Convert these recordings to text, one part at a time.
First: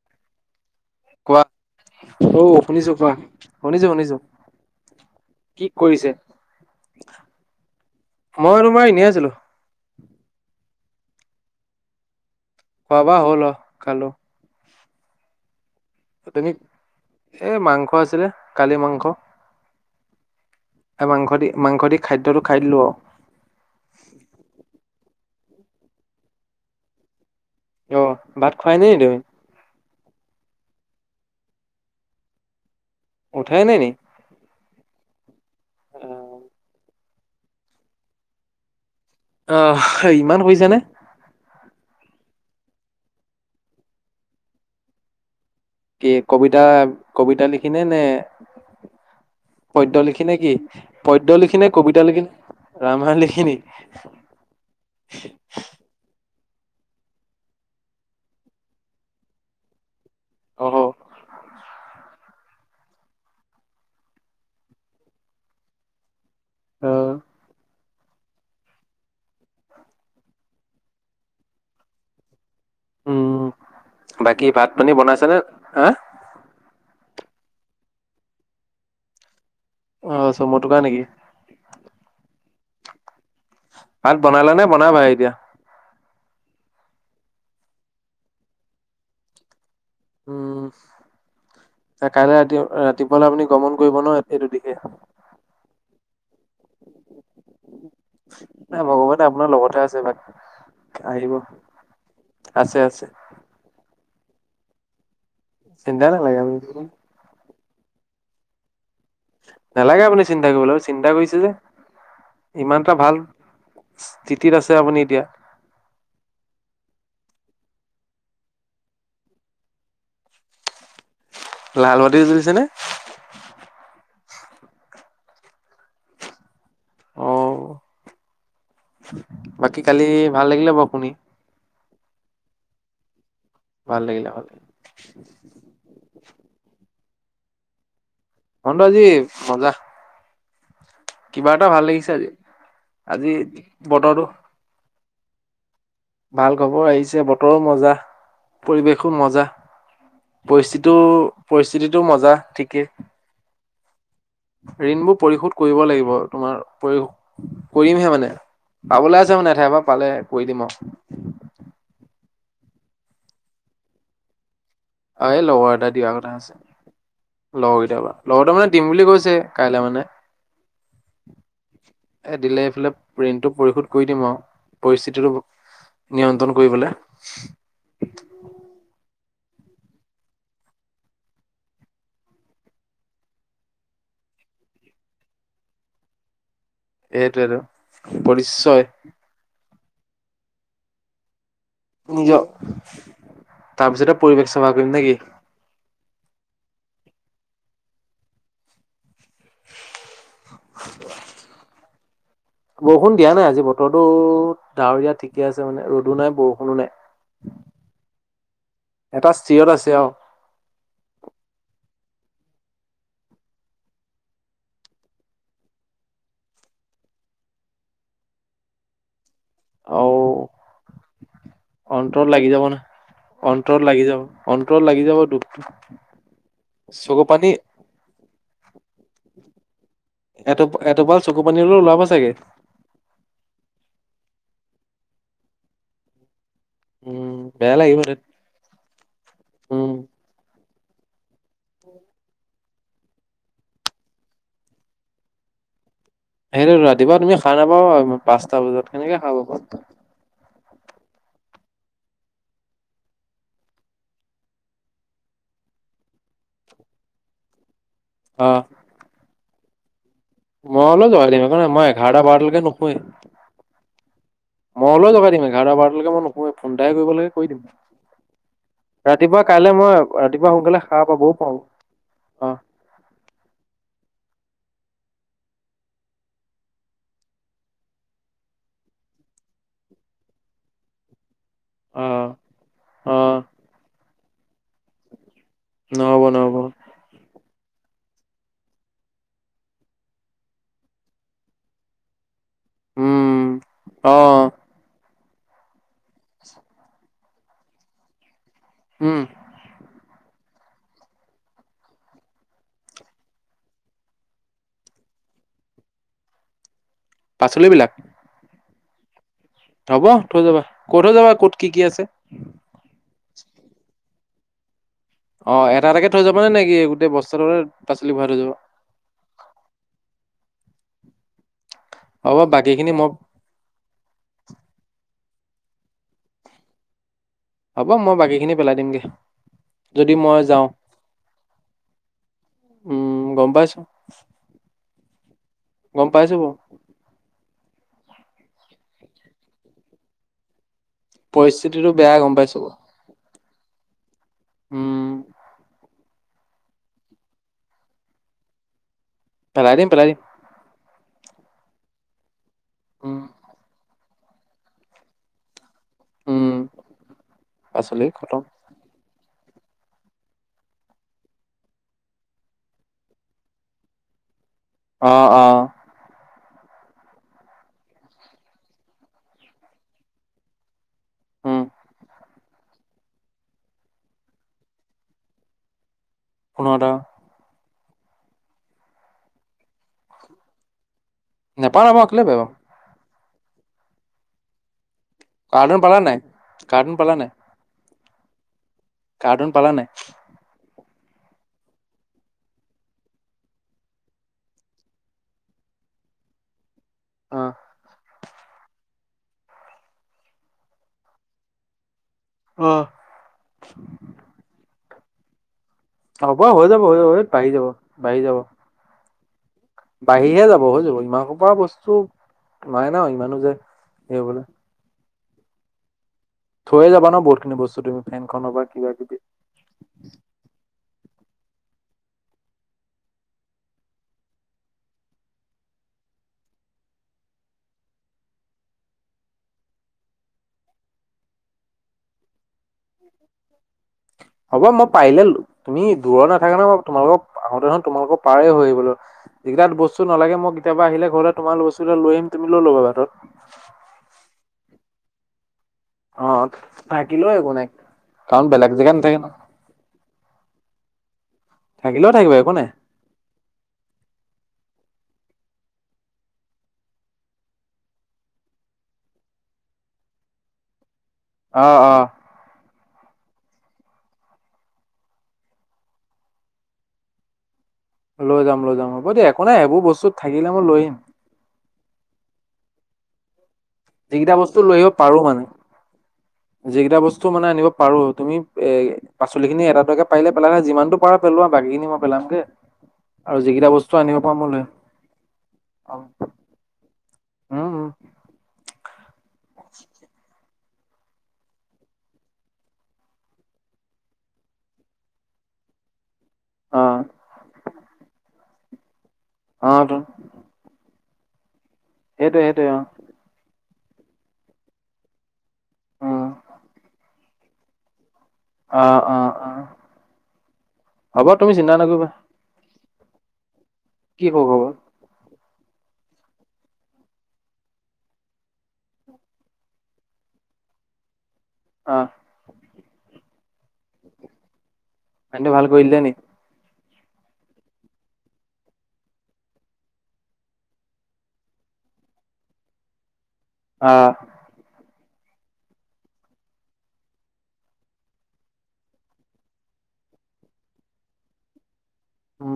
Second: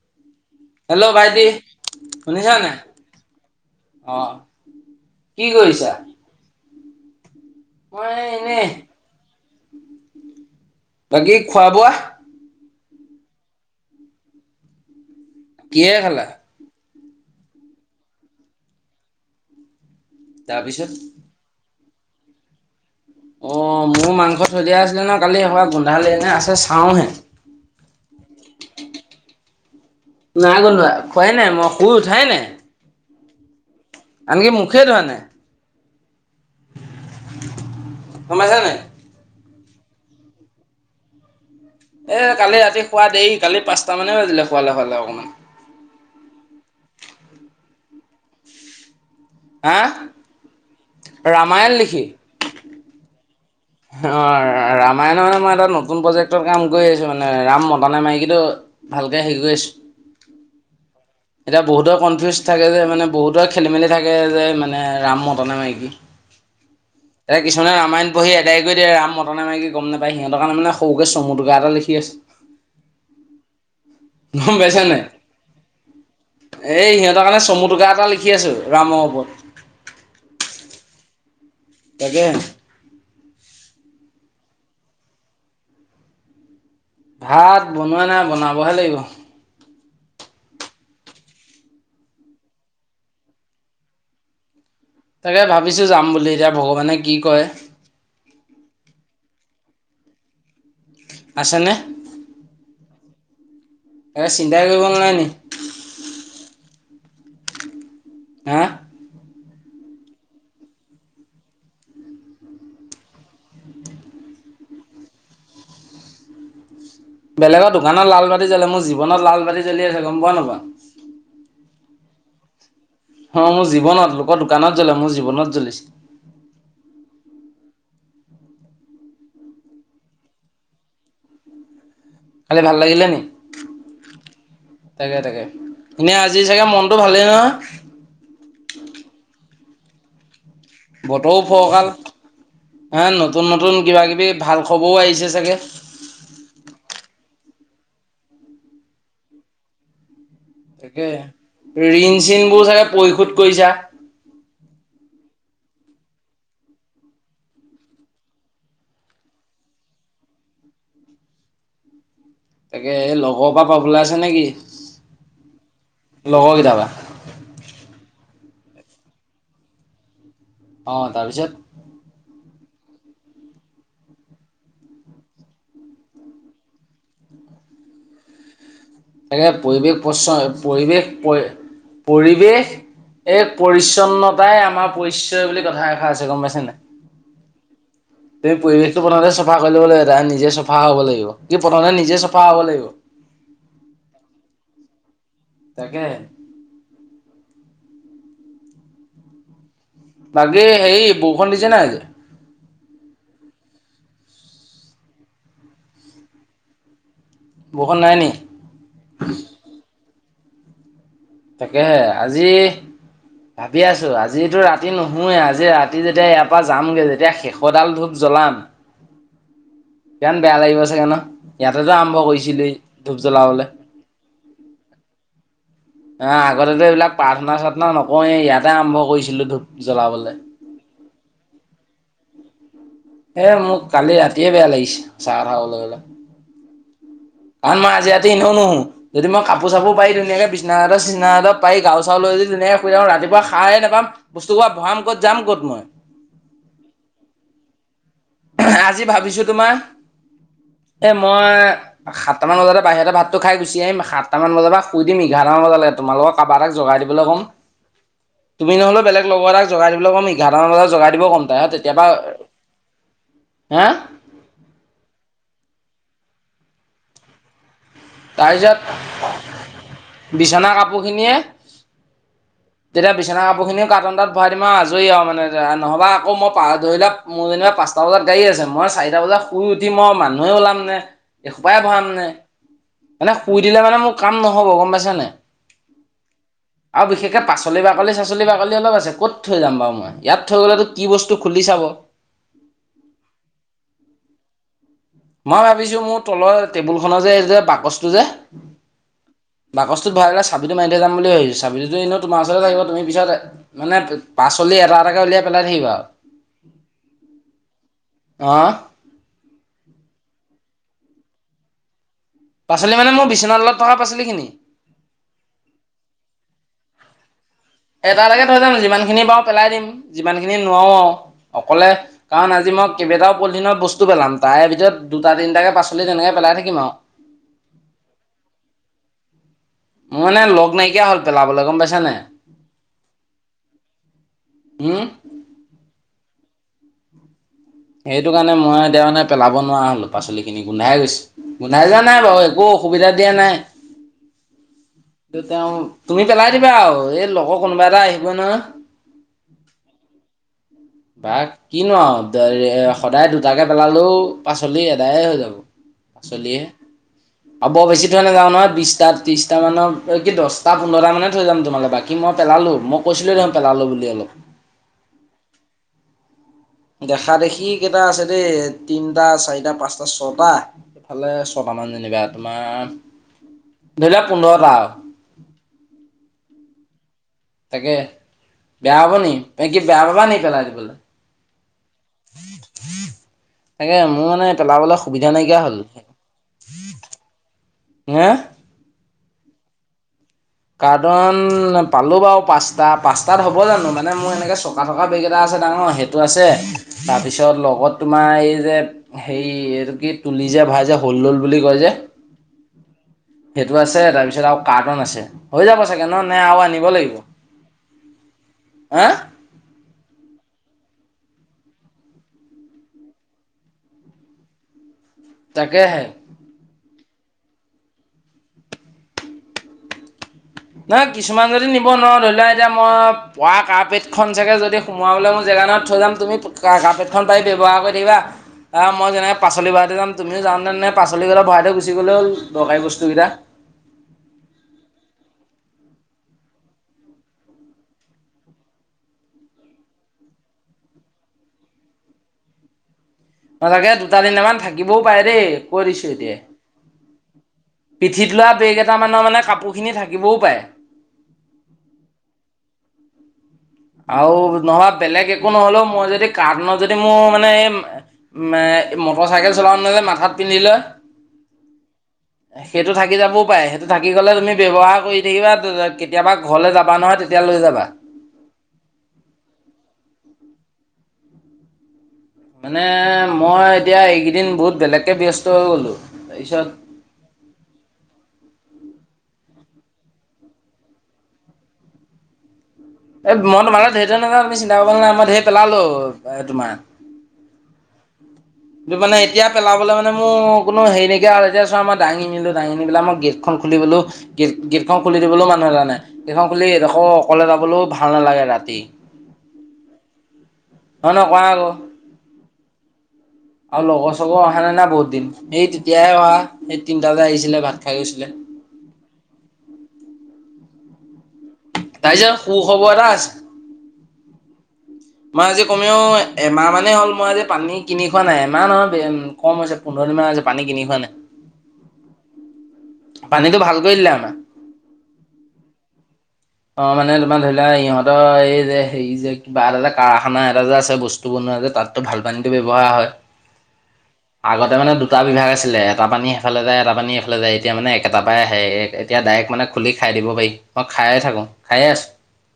[inaudible] Hello কোৱা ভাইটি অ শুনিছা নে শুনিছো কোৱা শুনিছো শুনিছো অ। কি কৰিছা? মই মই এনেই তোমাৰ ইনে আছিলো। বাকী খোৱা বোৱা। খোৱা বোৱা হ'ল অ খালোঁ। কিহেৰে খালা? এ মাংস আছিলে কালি মাংস। তাৰপিছত মাংস মাংসট খাদ্যটো খাই দিলোঁ আও। অ', মোৰ মাংস চলিয়া আছিলে ন কালি এ গোন্ধালে নে আছে চাওহে। অ', ভাত খুৱাই নাই নি তমি? নাই গোন্ধোৱা খোৱাই নাই মই শুই উঠাই নাই। উঠাই নাই নি। আনকি মুখে অ'। সোমাইছা নে। আহ ইমান সুইছেনে। এই কালি ৰাতি শুৱা দেই কালি পাঁচটা মানে বাজিলে শুৱালে শুৱালে অকমান। কি কবিতা কবিতা লিখিনে নে হা পদ্যয় লিখি নে কি পদ্যয় লিখি নে কবিতা লিখি ৰামায়ণ লিখিনি। অ', ৰামায়ণৰ নে মাৰ এটা নতুন প্ৰজ ট্ৰেক্টৰত কাম কৰি আছোঁ মানে ৰাম মতা নে মাইকী টো ভালকৈ হেৰি কৰি আছোঁ। অ'। এতিয়া বহুতৰ কনফিউজ থাকে যে মানে বহুতৰে খেলি মেলি থাকে যে মানে ৰাম মতা নে মাইকী অ, এয়া কিছুমানে ৰামায়ণ পঢ়হি এডাই কৰি দিয়ে ৰাম মতা নে মাইকি গম নাপায় সিহঁতৰ কাৰনে মানে সৰুকে চমু টোকা এটা লিখি আছোঁ। উম। বাকী গম ভাত পাইছে পানী নাই বনাইছানে হা এই সিহঁতৰ কাৰণে চমু টোকা এটা লিখি আছো ৰামৰ ওপৰত। অ', চমুটোকা নেকি। এাকে [unintelligible] ভাত বনালে নে বনাবাই এতিয়া। ভাত বনোৱা নাই বনাবহে লাগিব। উম কাইলৈ ৰাতি ৰাতিপুৱালৈ আপুনি গমন কৰিব ন এইটো দি তাকে ভাবিছো যাম বুলি এতিয়া ভগৱানে কি কয়। নাই ভগৱানে আপোনাৰ লগতহে আছে আহিব আছেনে আছে, আছে। এই চিন্তা কৰিব নালাই নি চিন্ধ নালাগে মো হা। নালাগে আপুনি চিন্তা কৰিব লাগিব চিন্তা কৰিছে যে ইমান এটা ভাল স্থিতিত আছে আপুনি এতিয়া। [inaudible] বেলেগৰ দোকানত লাল বাতি জ্বলে মোৰ জীৱনত লাল বাতি জ্বলি আছে গম পোৱা নাপোৱা। লাল বাতি জ্বলিছে নে। অ', মোৰ জীৱনত লোকৰ দোকানত জ্বলে মোৰ জীৱনত জ্বলিছে। অ', বাকী কালি ভাল লাগিলে বাৰু শুনি। খালি ভাল লাগিলে নি ভাল লাগিলে ভাল লাগিলে তাকে, তাকে এনে আজি চাগে মন টো ভালেই ন। মনটো আজি মজা। বতৰো কিবা এটা ভাল ফৰকাল লাগিছে আজি হ আজি নতুন নতুন কিবা- বতৰটো কিবি ভাল খবৰও আহিছে। ছে চাগে। ভাল খবৰ আহিছে বতৰো মজা পৰিৱেশো মজা। তাকে পৰিস্থিতিও পৰিস্থিতিটো ঋণ মজা চিনবোৰ চাগে ঠিকেই। পৰিশোধ কৰিছা? ঋণবোৰ পৰিশোধ কৰিব লাগিব তোমাৰ পৰিশোধ কৰিমহে মানে পাবলৈ আছে মানেঠাই পৰা পালে কৰি দিম অ',। তাকে এই লগৰ পৰা পাব লা আছে নেকি। অ', এই লগৰ এটা দিয়া কথা লগৰ কেইটাৰ পৰা? আছে লগৰ কেইটয়াবা লগৰ ত মানে। দিম বুলি কৈছে কাইলৈ মানে। অ তাৰপিছত। ঋন টো পৰিশোধ কৰি দিম আৰু পৰিস্থিতিটো নিয়ন্ত্ৰণ কৰিবলৈ। এনে পৰিৱেশ প্ৰশয় পৰিৱেশ পৰিৱেশ এক পৰিচ্ছন্নতাই আমাৰ পৰিচয় বুলি কথা এষাৰ আছে গম পাইছে নাই। সেইটোৱেটো তুমি পৰিচয় পৰিৱেশটো বনতে চফা কৰিব লাগিব নিজে চাফা হ'ব লাগিব। কি প্ৰথমে নিজে নিজৰ চাফা হব লাগিব। তাৰপিছতে পৰিৱেশ সেৱা কৰিম নেকি। তাকে। বাকে হেৰি বৰষু দিছে নাই যে বৰষুণ দিয়া নাই আজি বতৰটো ডাৱৰ দিয়া ঠিকে আছে মানে ৰ'দো নাই বৰষুণো নাই। বৰষুণ নাই নি? এটা স্থিৰত আছে আৰু। তাকেহে আজি। ভাবি আছো আজিতো ৰাতি নুশয়ে আজি ৰাতি যেতিয়া ইয়াৰ পৰা যামগে যেতিয়া শেষডাল ধোক চলাম। আৰু ইমান বেয়া লাগিব চাগে ন ইয়াতেটো আৰম্ভ অন্তৰত লাগি যাব কৰিছিলো ন ধূপ জ্বলাবলৈ। অন্তৰত লাগি যাব অন্তৰত লাগি যাব দুখটো আহ আগতে এইবিলাক প্ৰাৰ্থনা চাৰ্থনা নকওঁ ইয়াতে আৰম্ভ কৰিছিলো ধূপ জ্বলাবলৈ। এটোপাল চকু পানী হলেও ওলাব চাগে। এ মোৰ কালি ৰাতিয়ে বেয়া লাগিছে সঁচা কথা কবলৈ গ'লে উম বেয়া কাৰণ মই লাগিব আজি দে ৰাতি এনেও নুশু যদি মই কাপোৰ উম চাপোৰ পাৰি ধুনীয়াকে বিচনাচাদৰ চিচনাচাদৰ পাৰি গাৰো চাৰু লৈ যদি ধুনীয়াকৈ শুই থাকোঁ ৰাতিপুৱা সাৰে নাপাম, বস্তু সোপা ভৰাম ক'ত যাম ক'ত মই। সেইটোৱেটো ৰাতিপুৱা তুমি সাৰ নাপাবা ন পাঁচটা বজাত আজি কেনেকে সাৰ ভাবিছো তোমাৰ পাবা। এ মই সাতটামান বজাতে বাহিৰতে ভাতটো খাই গুচি আহিম সাতটামান বজাৰ পৰা শুই দিম এঘাৰটা মান বজালে তোমালোকক কাৰোবাৰ এতাক জগাই দিবলৈ ক'ম, অ তুমি নহ'লেও বেলেগ লগৰ এটাক জগাই দিবলে ক'ম নেকি। মই হ'লেও জগাই দিম একোনাই মই এঘাৰটা বাৰতালৈকে নুশুৱেই। হা মই হ'লেও জগাই দিম এঘাৰটা বাৰলৈকে মই নুশুয়েই ফোন এটাহে কৰিব লাগে কৰি দিম। তাৰপিছত ৰাতিপুৱা কাইলৈ মই ৰাতিপুৱা বিচনা সোনকালে সাৰ কাপোৰখিনিয়ে পাবও পাওঁ। তেতিয়া বিছনাৰ কাপোৰ খিনিও কাৰ্টুন এটাত আজৰি আৰু মানে ন'হবা আকৌ মই ধৰি লোৱা মোৰ যেনিবা পাঁচটা বজাত গাড়ী আছে মই চাৰিটা বজাত শুই উঠি মই মানুহে ওলাম নে এসোপাই অ ভৰামনে, অ মানে শুই দিলে মানে মোৰ কাম ন'হব গম পাইছা নে নাই? নহ'ব নহ'ব আৰু বিশেষকে পাচলি বাকলি চাচলি বাকলি অলপ আছে ক'ত থৈ যাম বাৰু মই ইয়াত থৈ গ'লেতো কি বস্তু খুলি চাব উম অ মই ভাবিছো মোৰ তলৰ টেবুল খনৰ যে এই যে বাকচটো যে উম। ভৰা পেলাই চাবিতটো মাৰি যাম বুলি ভাবিছো চাবিতটো এনেও তোমাৰ ওচৰতে থাক তুমি পিছত মানে পাচলি এটা এটা তাকে উলিয়াই পেলাই থাকিবা আৰু। পাচলিবিলক। অ'। হ'ব থৈ যাবা কৈ থৈ যাবা ক'ত কি কি আছে। পাচলি মানে মোৰ বিচনা তলত থকা পাচলি খিনি। অ' এটা এটাকে থৈ যাব নে নেকি গোটেই বস্তাটো এটা এটাকে থৈ যাম যিমান খিনি বাৰু পেলাই দিম, যিমান খিনি নোৱাৰো আৰু। অকলে হ'ব কাৰণ আজি বাকীখিনি মই কেইবাটাও পলিথিনৰত বস্তু পেলাম তাৰে ভিতৰত দুটা তিনটাকে পাছ লি তেনেকে পেলাই থাকিম আৰু হ'ব মই বাকীখিনি পেলাই দিমগে যদি মোৰ মই মানে যাওঁ লগ নাইকিয়া হ'ল পেলাবলৈ গম পাইছানে উম গম পাইছো উম, গম পাইছো বৌ সেইটো কাৰণে মই এতিয়া মানে পেলাব নোৱাৰা হলো পাচলি খিনি গোন্ধাই গৈছে গোন্ধাই পৰিস্থিতিটো যোৱা বেয়া নাই গম বাৰু পাইছো একো অসুবিধা দিয়া নাই। উম কি তেওঁ তুমি পেলাই দিবা আৰু এই লগৰ কোনোবা এটা আহিব ন পেলাই দিম পেলাই দিম বা কিনো উম সদায় দুটাকে পেলালেও পাচলি এদায়ে হৈ যাব উম পাচলিয়ে আৰু বৰ পাচলি বেছি থৈ খতম নাযাওঁ নহয় বিশটা ত্ৰিশটা মানৰ কি দহটা পোন্ধৰটা মানে থৈ যাম তোমাল বাকী মই পেলালো মই কৈছিলো দে পেলালো বুলি অলপ অ অ দেখা দেখি কেইটা আছে দেই তিনটা চাৰিটা পাঁচটা ছটা এইফালে উম ছটা অ যেনিবা তোমাৰ ধৰি লোৱা পোন্ধৰটা আৰু কোনটাা তাকে বেয়া পাব নি নে কি বেয়া পাবা নি পেলাই দিবলৈ। নাপাওঁ নাপাওঁ কেলে বেয়া পাম তাকে মোৰ মানে পেলাবলৈ সুবিধা নাইকিয়া হল কাৰ্টুন পালা নাই কাৰ্টুন হা কাৰ্টোন পালা নাই কাৰ্টন পালো বাৰু পাঁচটা পাঁচটাত হ'ব জানো মানে মোৰ এনেকে চকা থকা বেগক এটা আছে ডাঙৰ সেইটো আছে, অ তাৰপিছত লগত তোমাৰ এই যে হেৰি এইটো কি তুলি যে ভৰাই যে হ'ল দল বুলি কয় যে অ'। সেইটো আছে তাৰপিছত আৰু কাৰ্টন আছে। হৈ যাব চাগে ন নে হ'ব আৰু হৈ যাব আনিব হৈ যাব লাগিব, এই বাঢ়ি যাব বাঢ়ি যাব আ। বাঢ়িহে যাব হৈ যাব ইমান সোপা বস্তু মানে ন ইমানো যে হেৰি হ'বলে। তাকেহে। লৈ যাবা ন বহুত খিনি বস্তু তুমি ফেন খনৰ বা কিবা কিবি। নহয় কিছুমান যদি নিব নোৱাৰো ধৰি লোৱা এতিয়া মই পৰা কাৰপেট খন চাগে যদি সোমুৱাবলে মোৰ জেগা দোকানত থৈ যাম তুমি কাৰপেটখন পাৰি ব্যৱহাৰ কৰি থাকিবা আ মই যেনেকে পাচলি ভৰাই থৈ যাম তুমিও যাওঁতেনে পাচলি কেইটা ভৰা়ই থৈ গুচি গ'লে হ'ল। দৰকাৰী বস্তুকেইটা হ'ব মই পাৰিলে তুমি দূৰত নাথাকা ন তোমালোকক আহোতে নহয় তোমালোকৰ পাৰেই হৈ আহিবলৈ যিকেইটা বস্তু নালাগে মোক কেতিয়াবা আহিল ঘৰলে তোমাৰ ল বস্তু লৈ আহিম তুমি লৈ ল'বা বাটত। নালাগে, দুটা তিনটামান থাকিবও পাৰে দেই। কৈ দিছোঁ এতিয়াই অ' থাকিলেওঁ একো নাই। পিঠিত কাৰণ লোৱা বেলেগ বেগ জেগাত নাথাকে এটামানৰ ন মানে কাপোৰ খিনি থাকিবও পাৰে। থাকিলেও থাকিব একো নাই। আৰু নহয় বেলেগ একো নহলেও মই যদি কাৰ্টুনত যদি মোৰ মানে মে মটৰ চাইকেল চলাওতে যে মাথাত পিন্ধি লয়। অ অ সেইটো থাকি যাব পাৰে, সেইটো থাকি গ'লে তুমি ব্যৱহাৰ কৰি থাকিবা কেতিয়াবা ঘৰলৈ যাবা নহয় তেতিয়া লৈ যাবা। লৈ যাম- লৈ যাম হ'ব দিয়া একো নাই এইবোৰ বস্তু থাকিলে মই লৈ আহিম। মানে মই এতিয়া, যিকেইটা এইকেইদিন বস্তু বহুত লৈ আহিব বেলেগকে পাৰো ব্যস্ত মানে হৈ গ'লো। তাৰপিছত যিকেইটা বস্তু মানে আনিব পাৰো তুমি এ পাচলি খিনি দুটাকে পাৰিলে পেলাবা যিমানটো পাৰা পেলোৱা বাকী খিনি মই পেলামগে। এ আৰু মই যিকেইটা তোমালে বস্তু ঢেৰ আনিব থৈ পাৰো নাযাওঁ, মই তুমি লৈ চিন্তা কৰিব নালাগে মই ঢেৰ পেলালো আহিম এ তোমাৰ। উম উম কিন্তু মানে এতিয়া পেলাবলে মানে মোৰ কোনো হেৰি নাইকিয়া হ' ল আৰু এতিয়া চোৱা মই দাঙিনিলো দাঙি নি পেলাই মই গেটখন খন খুলি বলো গে গেট খুলি দিবলৈও মানুহ এটা নাই। গেট খন খুলি অ এডখৰ অকলে যাবলৈও ভাল নালাগে ৰাতি। অ' টোন। অ' নহ কোৱা আকৌ। সেইটোয়ে- সেইটোৱে অ'। আৰু লগৰ চগৰ অহা নাই না বহুত দিন, এই তেতিয়াই উম, অহা এই তিনটা যে আহিছিলে ভাত খাই গৈছিলে। অ', অ'- অ' হ'ব তুমি চিন্তা নকৰিবা। তাৰপিছত সু খবৰ এটা আছ কি খ খবৰ। মই আজি কমেও এমাহ মানে হ'ল মই আজি পানী কিনি খোৱা নাই এমাহ নহয় কম হৈছে পোন্ধৰ দিনমান আজি পানী কিনি খুৱা নাই। অ'। পানীটো ভাল কৰি দিলে আমাৰ। পানীটো ভাল কৰি দিলে নি। অ মানে তোমাৰ ধৰি লোৱা ইহঁতৰ এই যে হেৰি যে কিবা এটা এ যে কাৰখানা এটা যে আছে বস্তু বনোৱা যে। তাতটো ভাল পানীটো ব্যৱহাৰ হয় আহ আগতে মানে। দুটা বিভাগ আছিলে এটা পানী সিফালে যায় এটা পানী ইফালে যায় এতিয়া মানে একোটা পৰাই আহে এতিয়া ডাইৰেক্ট মানে খুলি খাই। খাই দিব পাৰি মই খায়ে থাকো খায়ে আছোঁ। উম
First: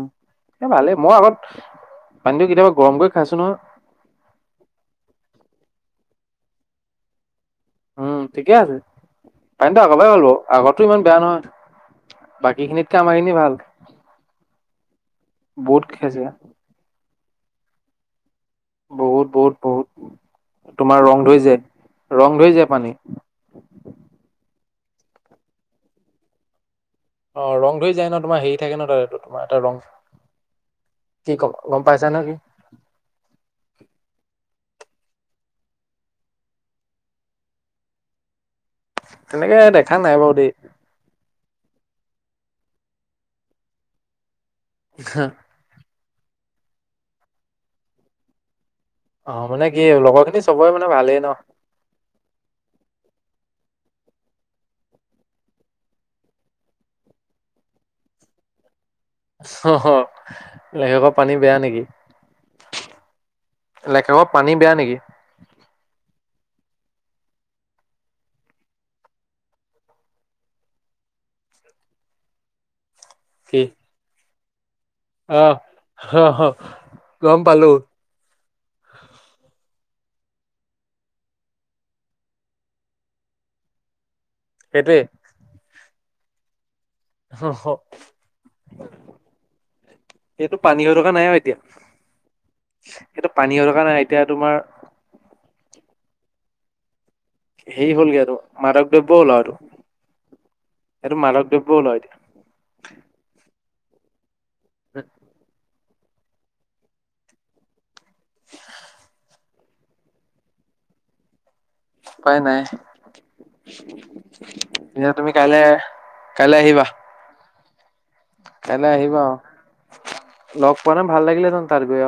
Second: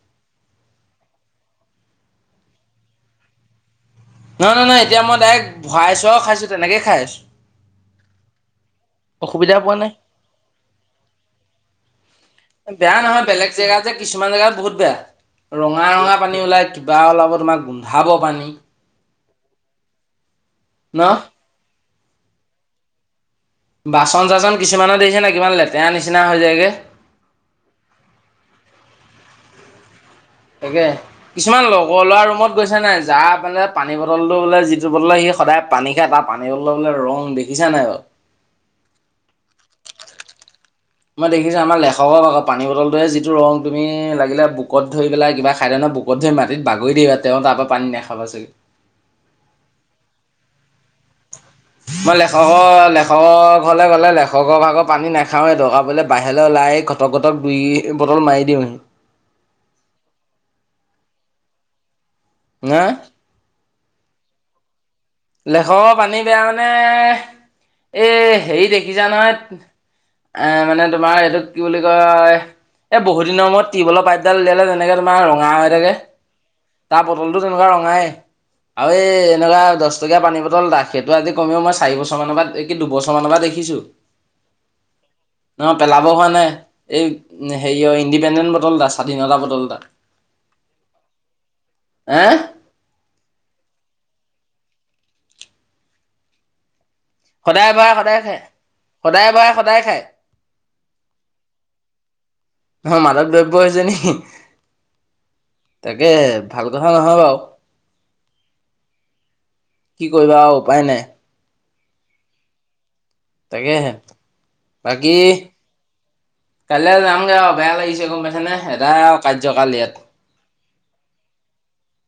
এ ভালেই মই আগত পানীটো কেতিয়াবা গৰম কৰি খাইছোঁ নহয়। নহয় নহয় এতিয়া মই ডাইৰেক্ট ভৰাইছোঁ আৰু খাইছোঁ তেনেকে খাই আছোঁ। উম ঠিকে আছে পোৱা পানীটো নাই আগৰ পৰাই গ'ল আগৰটো ইমান বেয়া নহয়। বাকী খিনিতকে বেয়া আমাৰ নহয় খিনি বেলেগ ভাল জেগা যে কিছুমান জেগাত বহুত। বহুত ৰঙা ৰঙা খেচেৰা পানী ওলাই কিবা ওলাব তোমাক গোন্ধাব পানী। বহুত বহুত বহুত ন তোমাৰ ৰং ধৰি যায় ৰং ধৰি যায় পানী। বাচন চাচন কিছুমানৰ দেখিছানে কিমান লেতেৰা নিচিনা হৈ যায়গে। অ ৰং ধৰি যায় নহ তোমাৰ হেৰি থাকে নহ তাৰ এইটো তোমাৰ এটা ৰং। তাকে কি ক কিছুমান গম লগৰ পাইছা ন ল'ৰা কি ৰুমত গৈছে নাই যাৰ মানে পানী বটলটো বোলে। বলে সি সদায় পানী খাই তাৰ পানী বটলৰ বোলে ৰং দেখিছা নাই বাৰু। তেনেকে দেখা নাই বাৰু দেই। মই দেখিছোঁ আমাৰ লেখকক আকৌ পানী বটলটোৰ যিটো ৰং তুমি লাগিলে বুকোত ধৰি পেলাই কিবা খাই দিয়া নহ। [unintelligible] মাটিত বাগৰি দিবা তেওঁ তাৰ পৰা পানী নাখাবা চাগৈ। অ মানে কি লগৰ খিনি চবৰে মানে ভালেই নহ। মই লেখকৰ লেখকৰ ঘৰলে গ'লে লেখকৰ ভাগৰ পানী নাখাওৱে দৰকাৰ পৰিলে বাহিৰলৈ ওলাই। আহি ঘটক ঘটক দুই বটল মাৰি দিওঁ হি। অহ অহ লেখকৰ পানী বেয়া নেকি। না। লেখকৰ পানী বেয়া নেকি। লেখকৰ পানী বেয়া মানে এই হেৰি দেখিছা নহয়। এ মানে তোমাৰ এইটোক কি বুলি কয় এ বহুত দিনৰ কি মূৰত টিউবেলৰ পাইপডাল উলিয়ালে জানো। এনেকে তোমাৰ ৰঙা হৈ থাকে। আহ তাৰ বটল গম টো তেনেকুৱা পালো ৰঙাই আৰু এই এনেকুৱা। দহ টকীয়া পানী বটল দাগ সেইটো আজি কমেও মই চাৰি বছৰ মানৰ পৰা কি দুবছৰ মানৰ পৰা দেখিছোঁ। সেইটোৱেই। [unintelligible] হোৱা নাই। এই হেৰি অ ইণ্ডিপেণ্ডেণ্ট বটল এটা স্বাধীনতা বটলটা। সেইটো পানী দৰকাৰ নাই এতিয়া তোমাৰ। সদায় সেই ভৰাই সদায় হ'লগে আৰু খায় মাদক দ্ৰব্য সদায় হ'ল ভৰাই আৰু। সদায় খায় সেইটো মাদক দ্ৰব্যয় এতিয়া। প্ৰয়োজনী। [inaudible] তাকে ভাল কথা নহয় বাৰু। কি কৰিবা উপায় নাই। উপাই নাই। তাকেহে এতিয়া বাকি তুমি কাইলে কাইলৈ আহিবা কাললৈ যাম গে আও। বেয়া লাগিছে গম পাইছে নে [unintelligible] কাইলৈ আৰু কাৰ্যকাল ইয়াত। মানে ভাল লাগিলে [unintelligible] তাত গৈ।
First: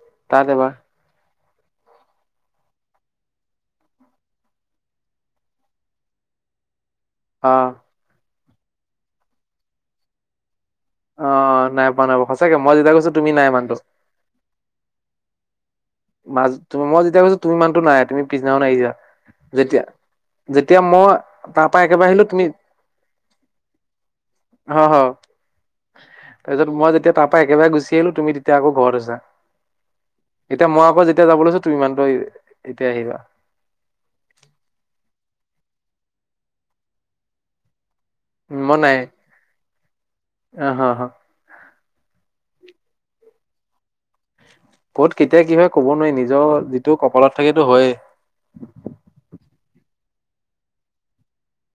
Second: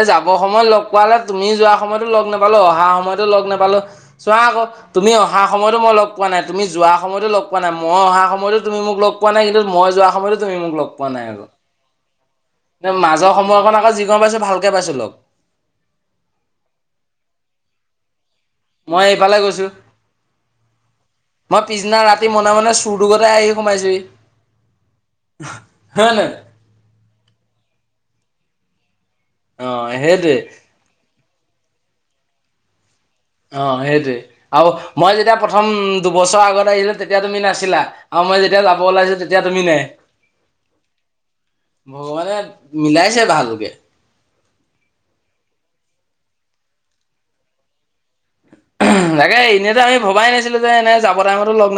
এ যাব তাত সময় এবাৰ লগ পোৱালে। তুমি যোৱা সময়তো লগ নাপালোঁ অহা সময়তো লগ নাপালোঁ চোৱা আকৌ তুমি অহা সময়তো মই লগ পোৱা। তুমি যোৱা সময়তো লগ অ পোৱা নাই মই অহা সময়তো মোক লগ পোৱা নাই কিন্তু মই যোৱা সময়তো তুমি মোক লগ। অ নাই পোৱা নাই। সঁচাকে মই যেতিয়া ন কৈছো তুমি মাজৰ নাই সময়খন মানুহটো আকৌ যিকণ পাইছোঁ ভালকে পাইছোঁ লগ। মাজত মই যেতিয়া গৈছোঁ তুমি মানুহতো নাই তুমি পিছদিনাখন আহিছা মই এইফালে গৈছো যেতিয়া। যেতিয়া মই মই তাৰ পৰা পিছদিনা একেবাৰে আহিলো ৰাতি তুমি মনে মনে চুৰটোগতে আহি সোমাইছোহি অ হয় হয় নে তাৰপিছত মই যেতিয়া তাৰ পৰাা একেবাৰে গুচি আহিলো তুমি তেতিয়া আকৌ ঘৰত আছা অ হেই এতিয়া মই আকৌ যেতিয়া যাব লৈছো তু ইমানতটো এতিয়া আহিবা অ সেইটোৱে আৰু মই যেতিয়া প্ৰথম দুবছৰ আগত আহিলো তেতিয়া তুমি নাছিলা আৰু মই যেতিয়া যাব ওলাইছো তেতিয়া তুমি নাই আহ হ ভগৱানে মিলাইছে ভালকে ক'ত কেতিয়া কি হয় ক'ব নোৱাৰি নিজৰ যিটো কপালত থাকো হয়েই তাকে এনেইো আমি ভবাই নাছিলো যে এনে যাব টাইমতো লগ